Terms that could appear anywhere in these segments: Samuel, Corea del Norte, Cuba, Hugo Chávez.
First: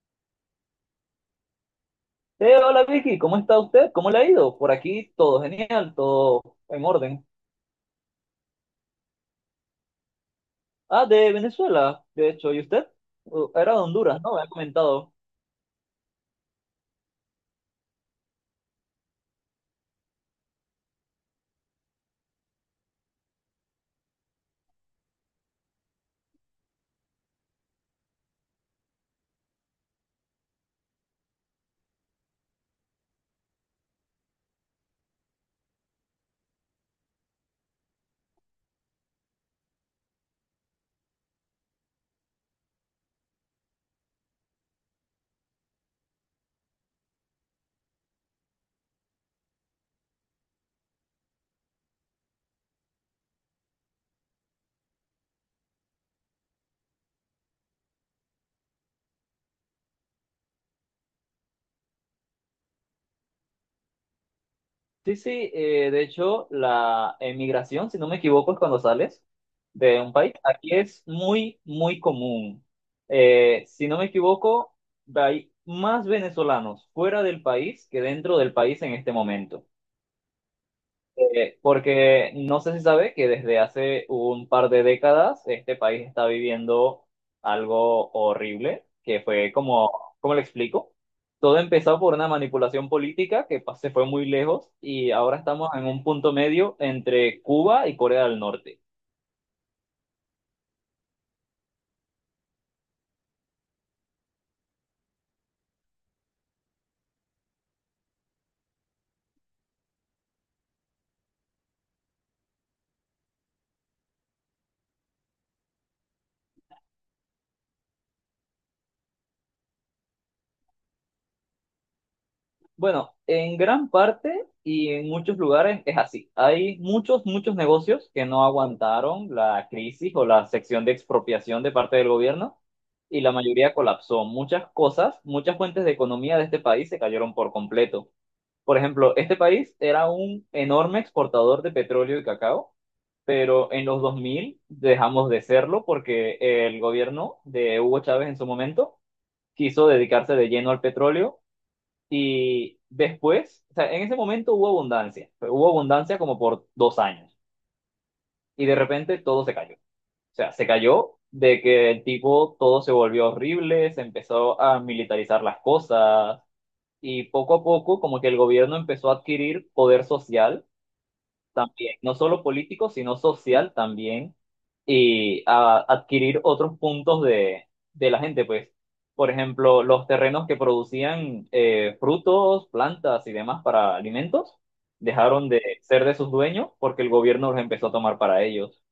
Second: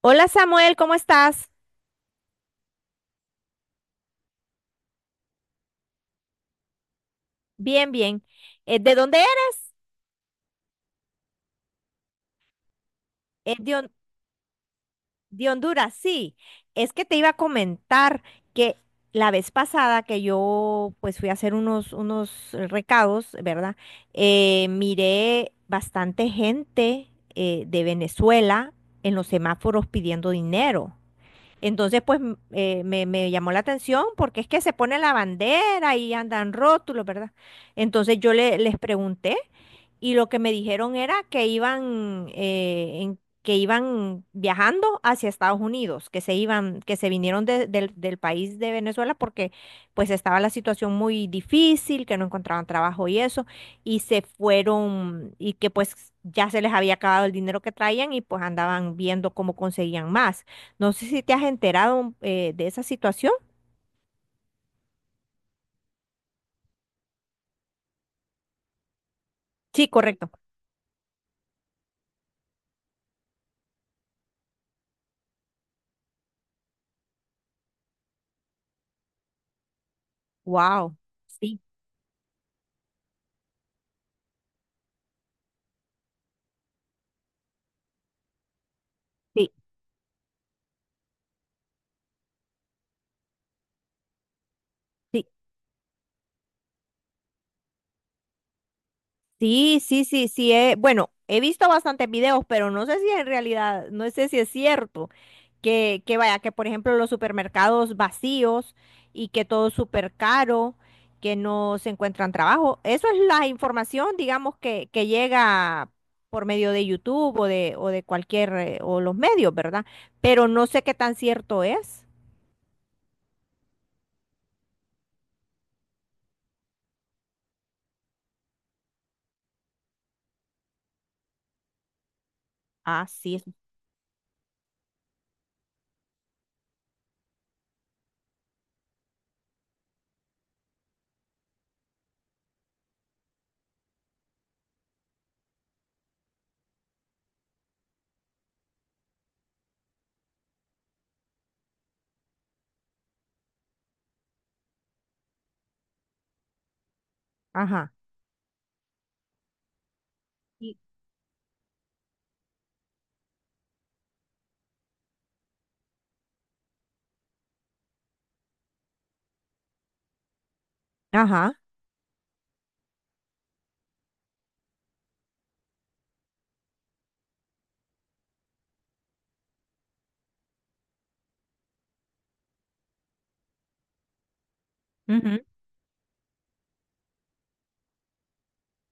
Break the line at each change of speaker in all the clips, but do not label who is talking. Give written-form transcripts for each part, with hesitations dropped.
Hola Samuel, ¿cómo estás?
Hola Vicky, ¿cómo está usted? ¿Cómo le ha ido? Por aquí todo genial, todo en orden.
Bien, bien. ¿De dónde
Ah, de Venezuela, de hecho, ¿y usted?
eres?
Era de Honduras, ¿no? Me ha comentado.
De Honduras, sí. Es que te iba a comentar que la vez pasada que yo pues fui a hacer unos recados, ¿verdad? Miré bastante gente de Venezuela en los semáforos pidiendo dinero. Entonces, pues me llamó la atención porque es que se pone la bandera y andan rótulos, ¿verdad? Entonces yo les pregunté. Y lo que me dijeron era que que iban viajando hacia Estados Unidos, que se iban, que se vinieron del del país de Venezuela porque pues estaba la situación muy difícil, que no encontraban trabajo y eso, y se fueron y que pues ya se les había acabado el dinero que traían y pues andaban viendo cómo conseguían más. No sé si te has enterado de esa situación.
Sí, sí, de hecho, la emigración, si no me equivoco, es cuando sales
Sí,
de un
correcto.
país. Aquí es muy, muy común. Si no me equivoco, hay más venezolanos fuera del país que dentro del país en este momento.
Wow. Sí,
Porque no sé si sabe que desde hace un par de décadas este país está viviendo algo horrible, que
sí,
fue como, ¿cómo le explico? Todo empezó por una manipulación política que se fue muy lejos y
sí.
ahora estamos en un punto medio entre Cuba y Corea del Norte.
Sí, sí, sí, sí. Bueno, he visto bastantes videos, pero no sé si en realidad, no sé si es cierto que vaya, que por ejemplo los supermercados vacíos y que todo es súper caro, que no se encuentran trabajo. Eso es la información, digamos, que llega por medio de YouTube o de cualquier, o los medios, ¿verdad? Pero no sé qué tan cierto es.
Bueno, en gran parte y en muchos lugares es así. Hay muchos, muchos negocios que no aguantaron la crisis o la sección de expropiación de parte del gobierno
Ah,
y la
sí.
mayoría colapsó. Muchas cosas, muchas fuentes de economía de este país se cayeron por completo. Por ejemplo, este país era un enorme exportador de petróleo y cacao, pero en los 2000 dejamos de serlo porque el gobierno de Hugo Chávez en su momento quiso dedicarse de lleno al petróleo y después, o sea, en ese momento hubo abundancia, pero hubo abundancia como por 2 años.
Ajá.
Y de repente todo se cayó. O sea, se
Y-
cayó de que el tipo todo se volvió horrible, se empezó a militarizar las cosas y poco a poco como que el gobierno empezó a adquirir poder social
Ajá.
también, no solo político, sino social también, y a adquirir otros puntos de la gente, pues, por ejemplo, los terrenos que producían frutos, plantas y demás para alimentos, dejaron de ser de sus dueños porque el gobierno los empezó a tomar para ellos.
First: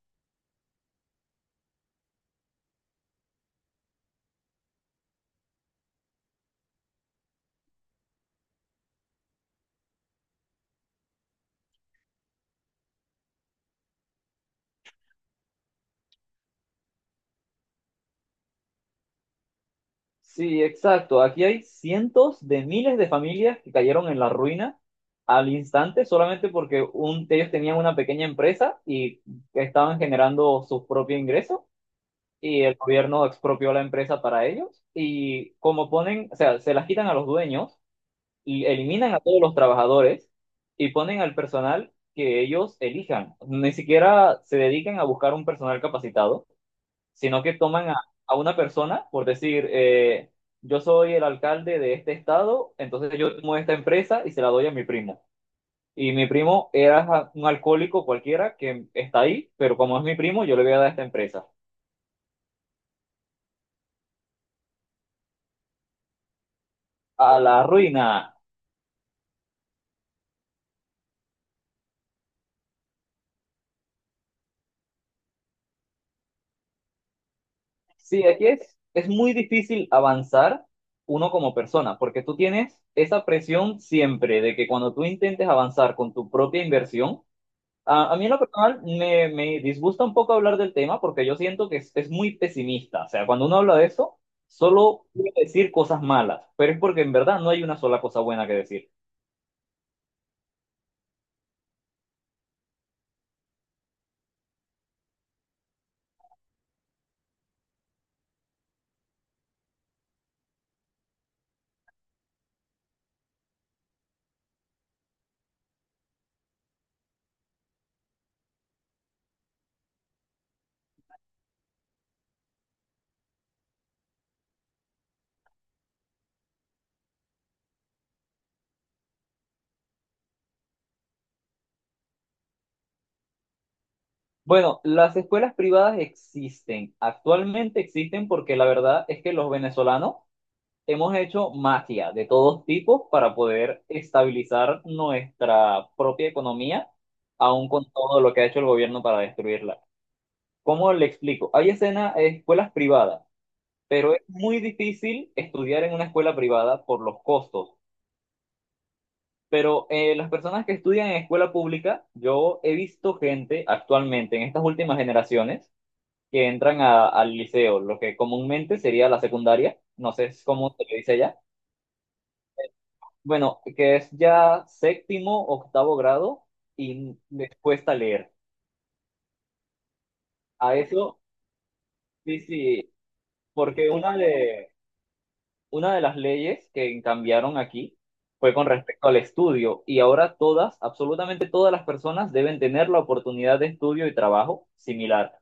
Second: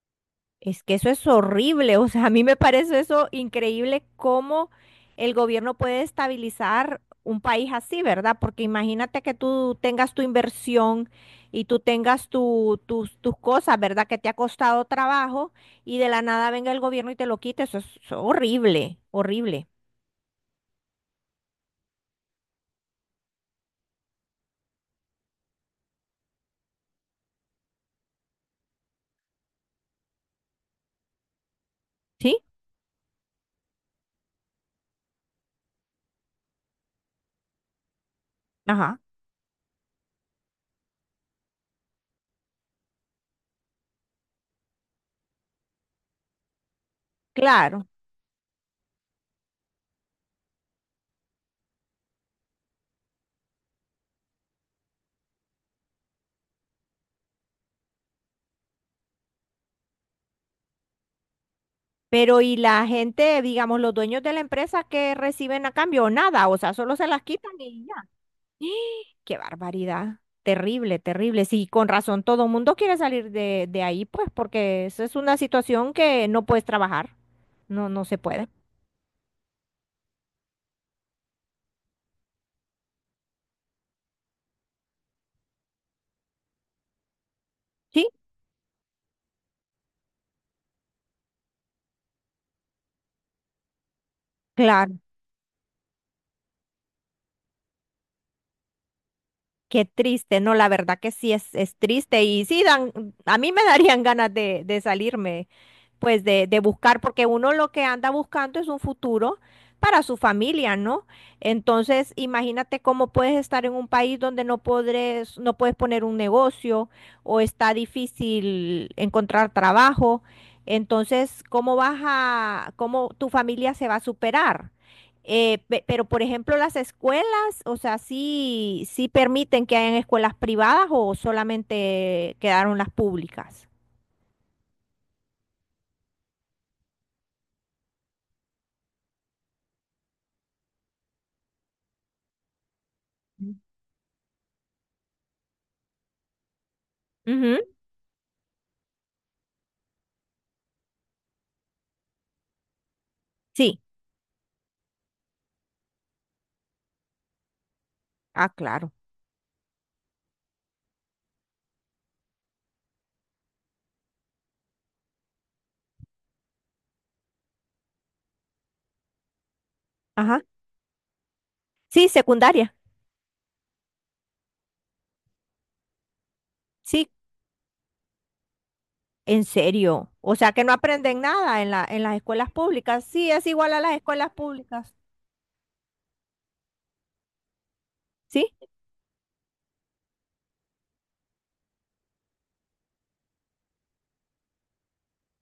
Es que eso es horrible, o sea, a mí me parece eso increíble cómo el gobierno puede estabilizar un país así, ¿verdad? Porque imagínate que tú tengas tu inversión y tú tengas tus cosas, ¿verdad? Que te ha costado trabajo y de la nada venga el gobierno y te lo quite, eso es horrible, horrible,
Sí, exacto. Aquí hay cientos de miles de familias que cayeron en la ruina al instante solamente porque ellos tenían una pequeña empresa y estaban generando sus propios ingresos
¿sí?
y el gobierno expropió la empresa para ellos y como ponen, o sea, se las quitan a los dueños y
Ajá,
eliminan a todos los trabajadores y ponen al personal que ellos elijan. Ni siquiera se dedican a buscar un personal capacitado, sino que
claro.
toman a una persona por decir, yo soy el alcalde de este estado, entonces yo tomo esta empresa y se la doy a mi primo. Y mi primo era un alcohólico cualquiera que está ahí, pero como es mi primo, yo le voy a dar esta empresa.
Pero y la gente, digamos, los dueños de la empresa que reciben a cambio, nada, o sea, solo se las
A
quitan
la
y ya.
ruina.
Qué barbaridad. Terrible, terrible. Sí, con razón todo el mundo quiere salir de ahí, pues, porque esa es una situación que no puedes trabajar. No, no se
Sí, aquí
puede.
es muy difícil avanzar uno como persona, porque tú tienes esa presión siempre de que cuando tú intentes avanzar con tu propia inversión,
Sí,
a mí en lo personal me disgusta un poco hablar del tema porque yo siento que es muy pesimista. O sea, cuando uno habla de eso,
claro.
solo puede decir cosas malas, pero es porque en verdad no hay una sola cosa buena que decir.
Qué triste. No, la verdad que sí es triste. Y sí, dan, a mí me darían ganas de salirme. Pues de buscar, porque uno lo que anda buscando es un futuro para su familia, ¿no? Entonces, imagínate cómo puedes estar en un país donde no podres, no puedes poner un negocio o está difícil encontrar trabajo. Entonces, ¿cómo vas a, cómo tu familia se va a superar? Pero, por ejemplo, las escuelas, o sea, sí, sí permiten que hayan escuelas privadas o solamente quedaron las públicas.
Bueno, las escuelas privadas existen, actualmente existen porque la verdad es que los venezolanos hemos hecho magia de todos tipos para poder estabilizar nuestra propia economía,
Ujú.
aun con todo lo que ha hecho el gobierno para destruirla. ¿Cómo le explico? Hay escuelas privadas,
Sí.
pero es muy difícil estudiar en una escuela privada por los costos.
Ah, claro.
Pero las personas que estudian en escuela pública, yo he visto gente actualmente en estas últimas generaciones que entran al liceo, lo que comúnmente sería la secundaria, no sé
Ajá.
cómo se le dice allá.
Sí, secundaria.
Bueno, que es ya séptimo, octavo grado
Sí,
y les cuesta leer.
en serio. O sea que no
A eso,
aprenden nada en en las
sí,
escuelas
sí,
públicas. Sí, es igual a
porque
las
una
escuelas
de,
públicas.
una de las leyes que cambiaron aquí
Sí,
fue con respecto al estudio y ahora todas, absolutamente todas las personas deben tener la oportunidad de estudio y trabajo similar.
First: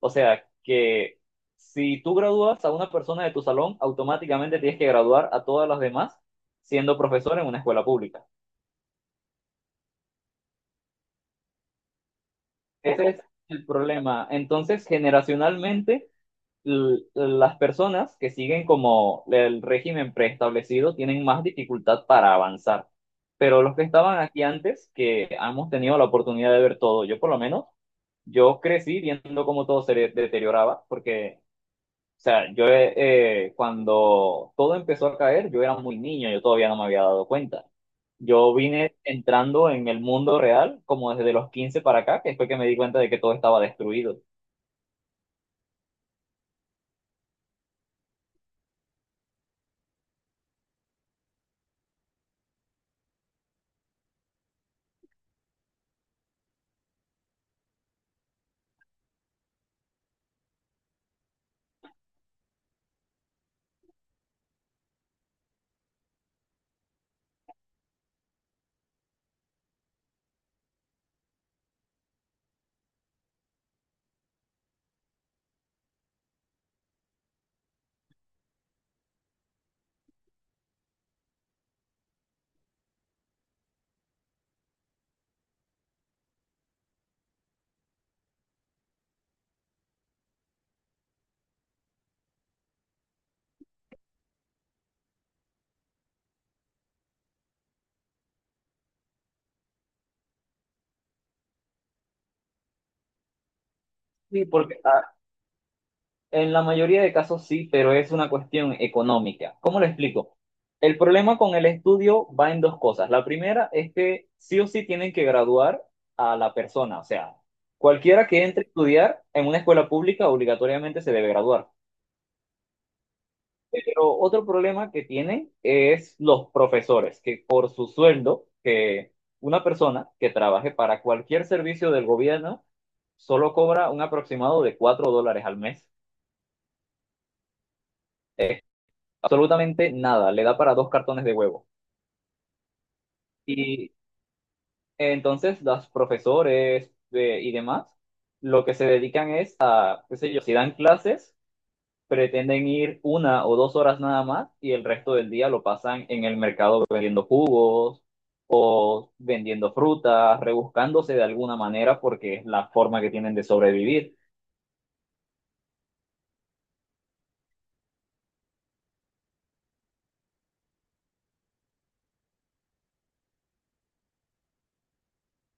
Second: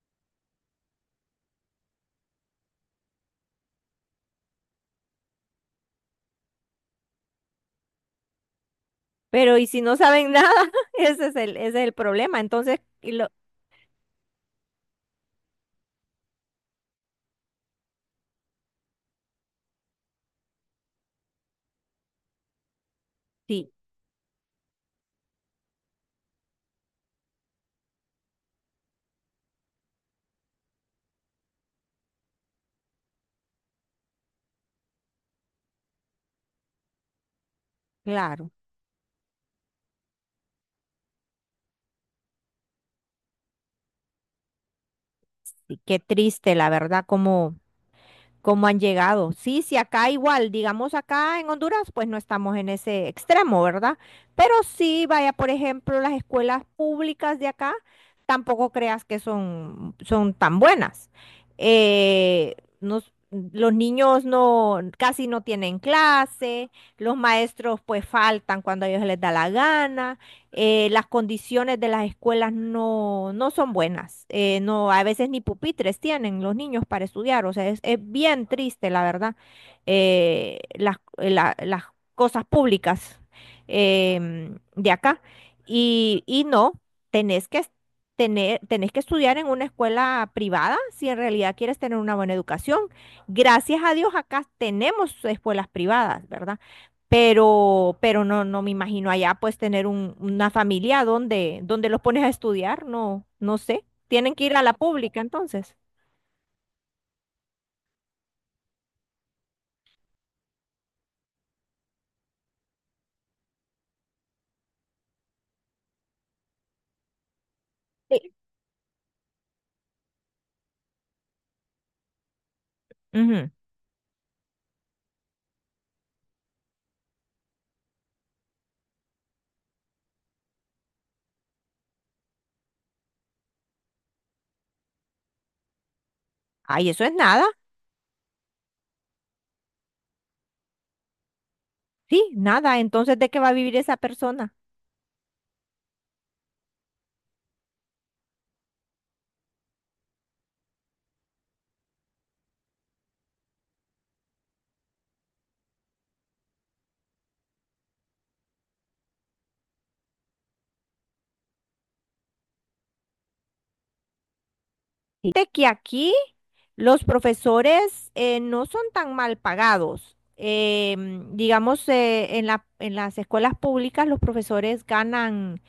O sea, que si tú gradúas a una persona de tu salón, automáticamente tienes que graduar a todas las demás siendo profesor en una escuela pública.
pero ¿y si no saben nada? Ese es ese es el problema.
Ese es el problema. Entonces, generacionalmente, las personas que siguen como el régimen preestablecido tienen más dificultad para avanzar. Pero
Sí,
los que estaban aquí antes, que hemos tenido la oportunidad de ver todo, yo por lo menos, yo crecí viendo cómo todo se deterioraba, porque o sea, yo cuando todo empezó a caer, yo era muy niño, yo todavía no me había dado cuenta.
claro.
Yo vine entrando en el mundo real como desde los 15 para acá, que fue que me di cuenta de que todo estaba destruido.
Sí, qué triste, la verdad, como... cómo han llegado. Sí, sí, acá igual, digamos acá en Honduras, pues no estamos en ese extremo, ¿verdad? Pero sí, vaya, por ejemplo, las escuelas públicas de acá, tampoco creas que son, son tan buenas. Eh, nos- los niños no, casi no tienen clase, los maestros pues faltan cuando a ellos les da la gana, las condiciones de las escuelas no, no son buenas. Eh, no, a veces ni pupitres tienen los niños para estudiar. O sea, es bien triste, la verdad, las cosas públicas de acá. Y no, tenés que, es- tenés que estudiar en una escuela privada si en realidad quieres tener una buena educación. Gracias a Dios acá tenemos escuelas privadas, ¿verdad? Pero no, no me imagino allá pues tener una familia donde, donde los pones a estudiar, no, no sé. Tienen que
Sí,
ir a la
porque ah,
pública entonces.
en la mayoría de casos sí, pero es una cuestión económica. ¿Cómo lo explico? El problema con el estudio va en dos cosas. La primera es que sí o sí tienen que graduar a la persona, o sea, cualquiera
Sí.
que entre a estudiar en una escuela pública obligatoriamente se debe graduar.
Ujú.
Pero otro problema que tiene es los profesores, que por su sueldo, que una persona que trabaje para cualquier servicio del gobierno solo cobra un aproximado de 4 dólares al mes.
Ay, eso es nada,
Absolutamente nada, le da para dos cartones de huevo.
sí, nada. Entonces, ¿de qué va a vivir
Y
esa persona?
entonces los profesores y demás, lo que se dedican es a, qué sé yo, si dan clases, pretenden ir 1 o 2 horas nada más y el resto del día lo pasan en el mercado vendiendo jugos o vendiendo frutas, rebuscándose de alguna manera porque es la forma que tienen de sobrevivir.
Sí. De que aquí los profesores no son tan mal pagados. Em, digamos, en las escuelas públicas los profesores ganan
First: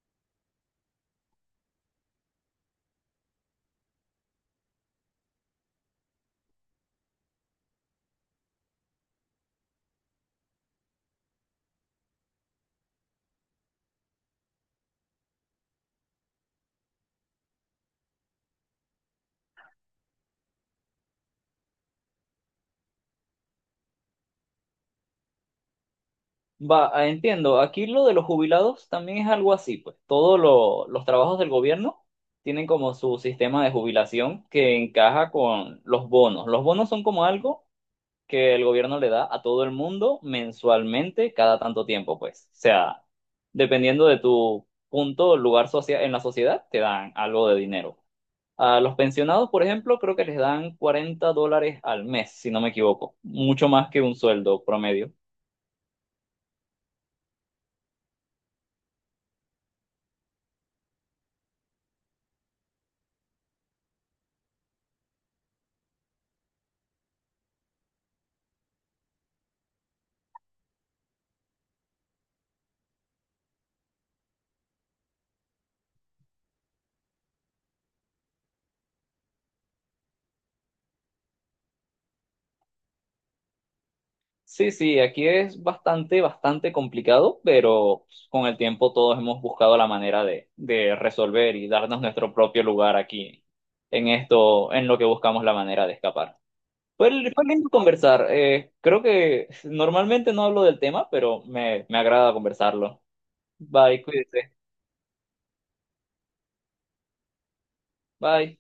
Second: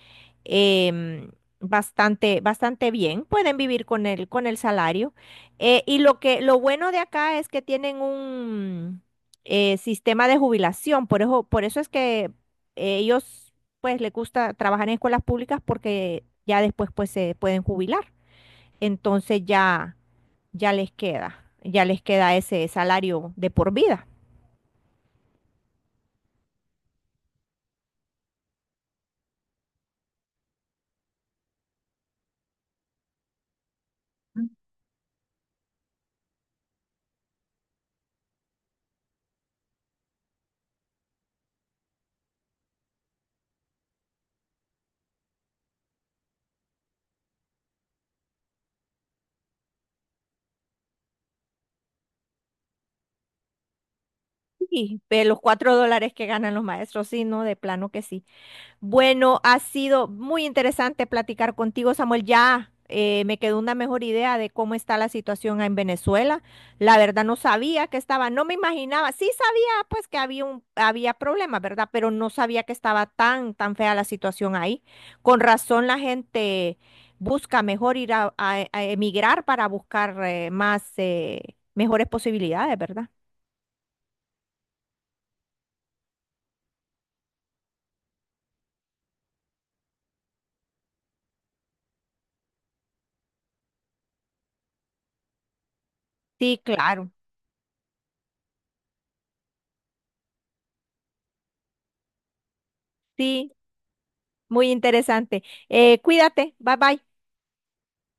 em, bastante, bastante bien, pueden vivir con con el salario. Y lo que, lo bueno de acá es que tienen un sistema de jubilación, por eso es que ellos pues les gusta trabajar en escuelas públicas porque ya después pues se pueden jubilar. Entonces ya, ya les queda ese salario de por vida.
Va, ah, entiendo, aquí lo de los jubilados también es algo así, pues todos los trabajos del gobierno tienen como su sistema de jubilación que encaja con los bonos. Los bonos son como algo que el gobierno le da a todo el mundo mensualmente cada tanto tiempo, pues. O sea, dependiendo de tu punto, lugar socia- en la sociedad, te dan algo de dinero. A los pensionados, por ejemplo, creo que les dan 40 dólares al mes, si no me equivoco, mucho más que un sueldo promedio.
Y de los $4 que ganan los maestros, sí, no, de plano que sí. Bueno, ha sido muy interesante platicar contigo, Samuel. Ya me quedó una mejor idea de cómo está la situación en Venezuela. La verdad no sabía que estaba, no me imaginaba, sí sabía pues que había problemas, ¿verdad? Pero no sabía que estaba tan, tan fea la situación ahí. Con razón la gente busca mejor ir a, a emigrar para buscar mejores posibilidades, ¿verdad?
Sí, sí, aquí es bastante, bastante complicado, pero pues, con el tiempo todos hemos buscado la manera de resolver y darnos nuestro propio lugar aquí en esto, en lo que buscamos la manera de escapar.
Sí,
Fue, fue
claro.
lindo conversar. Creo que normalmente no hablo del tema, pero me agrada conversarlo.
Sí,
Bye, cuídese.
muy interesante. Cuídate, bye bye.
Bye.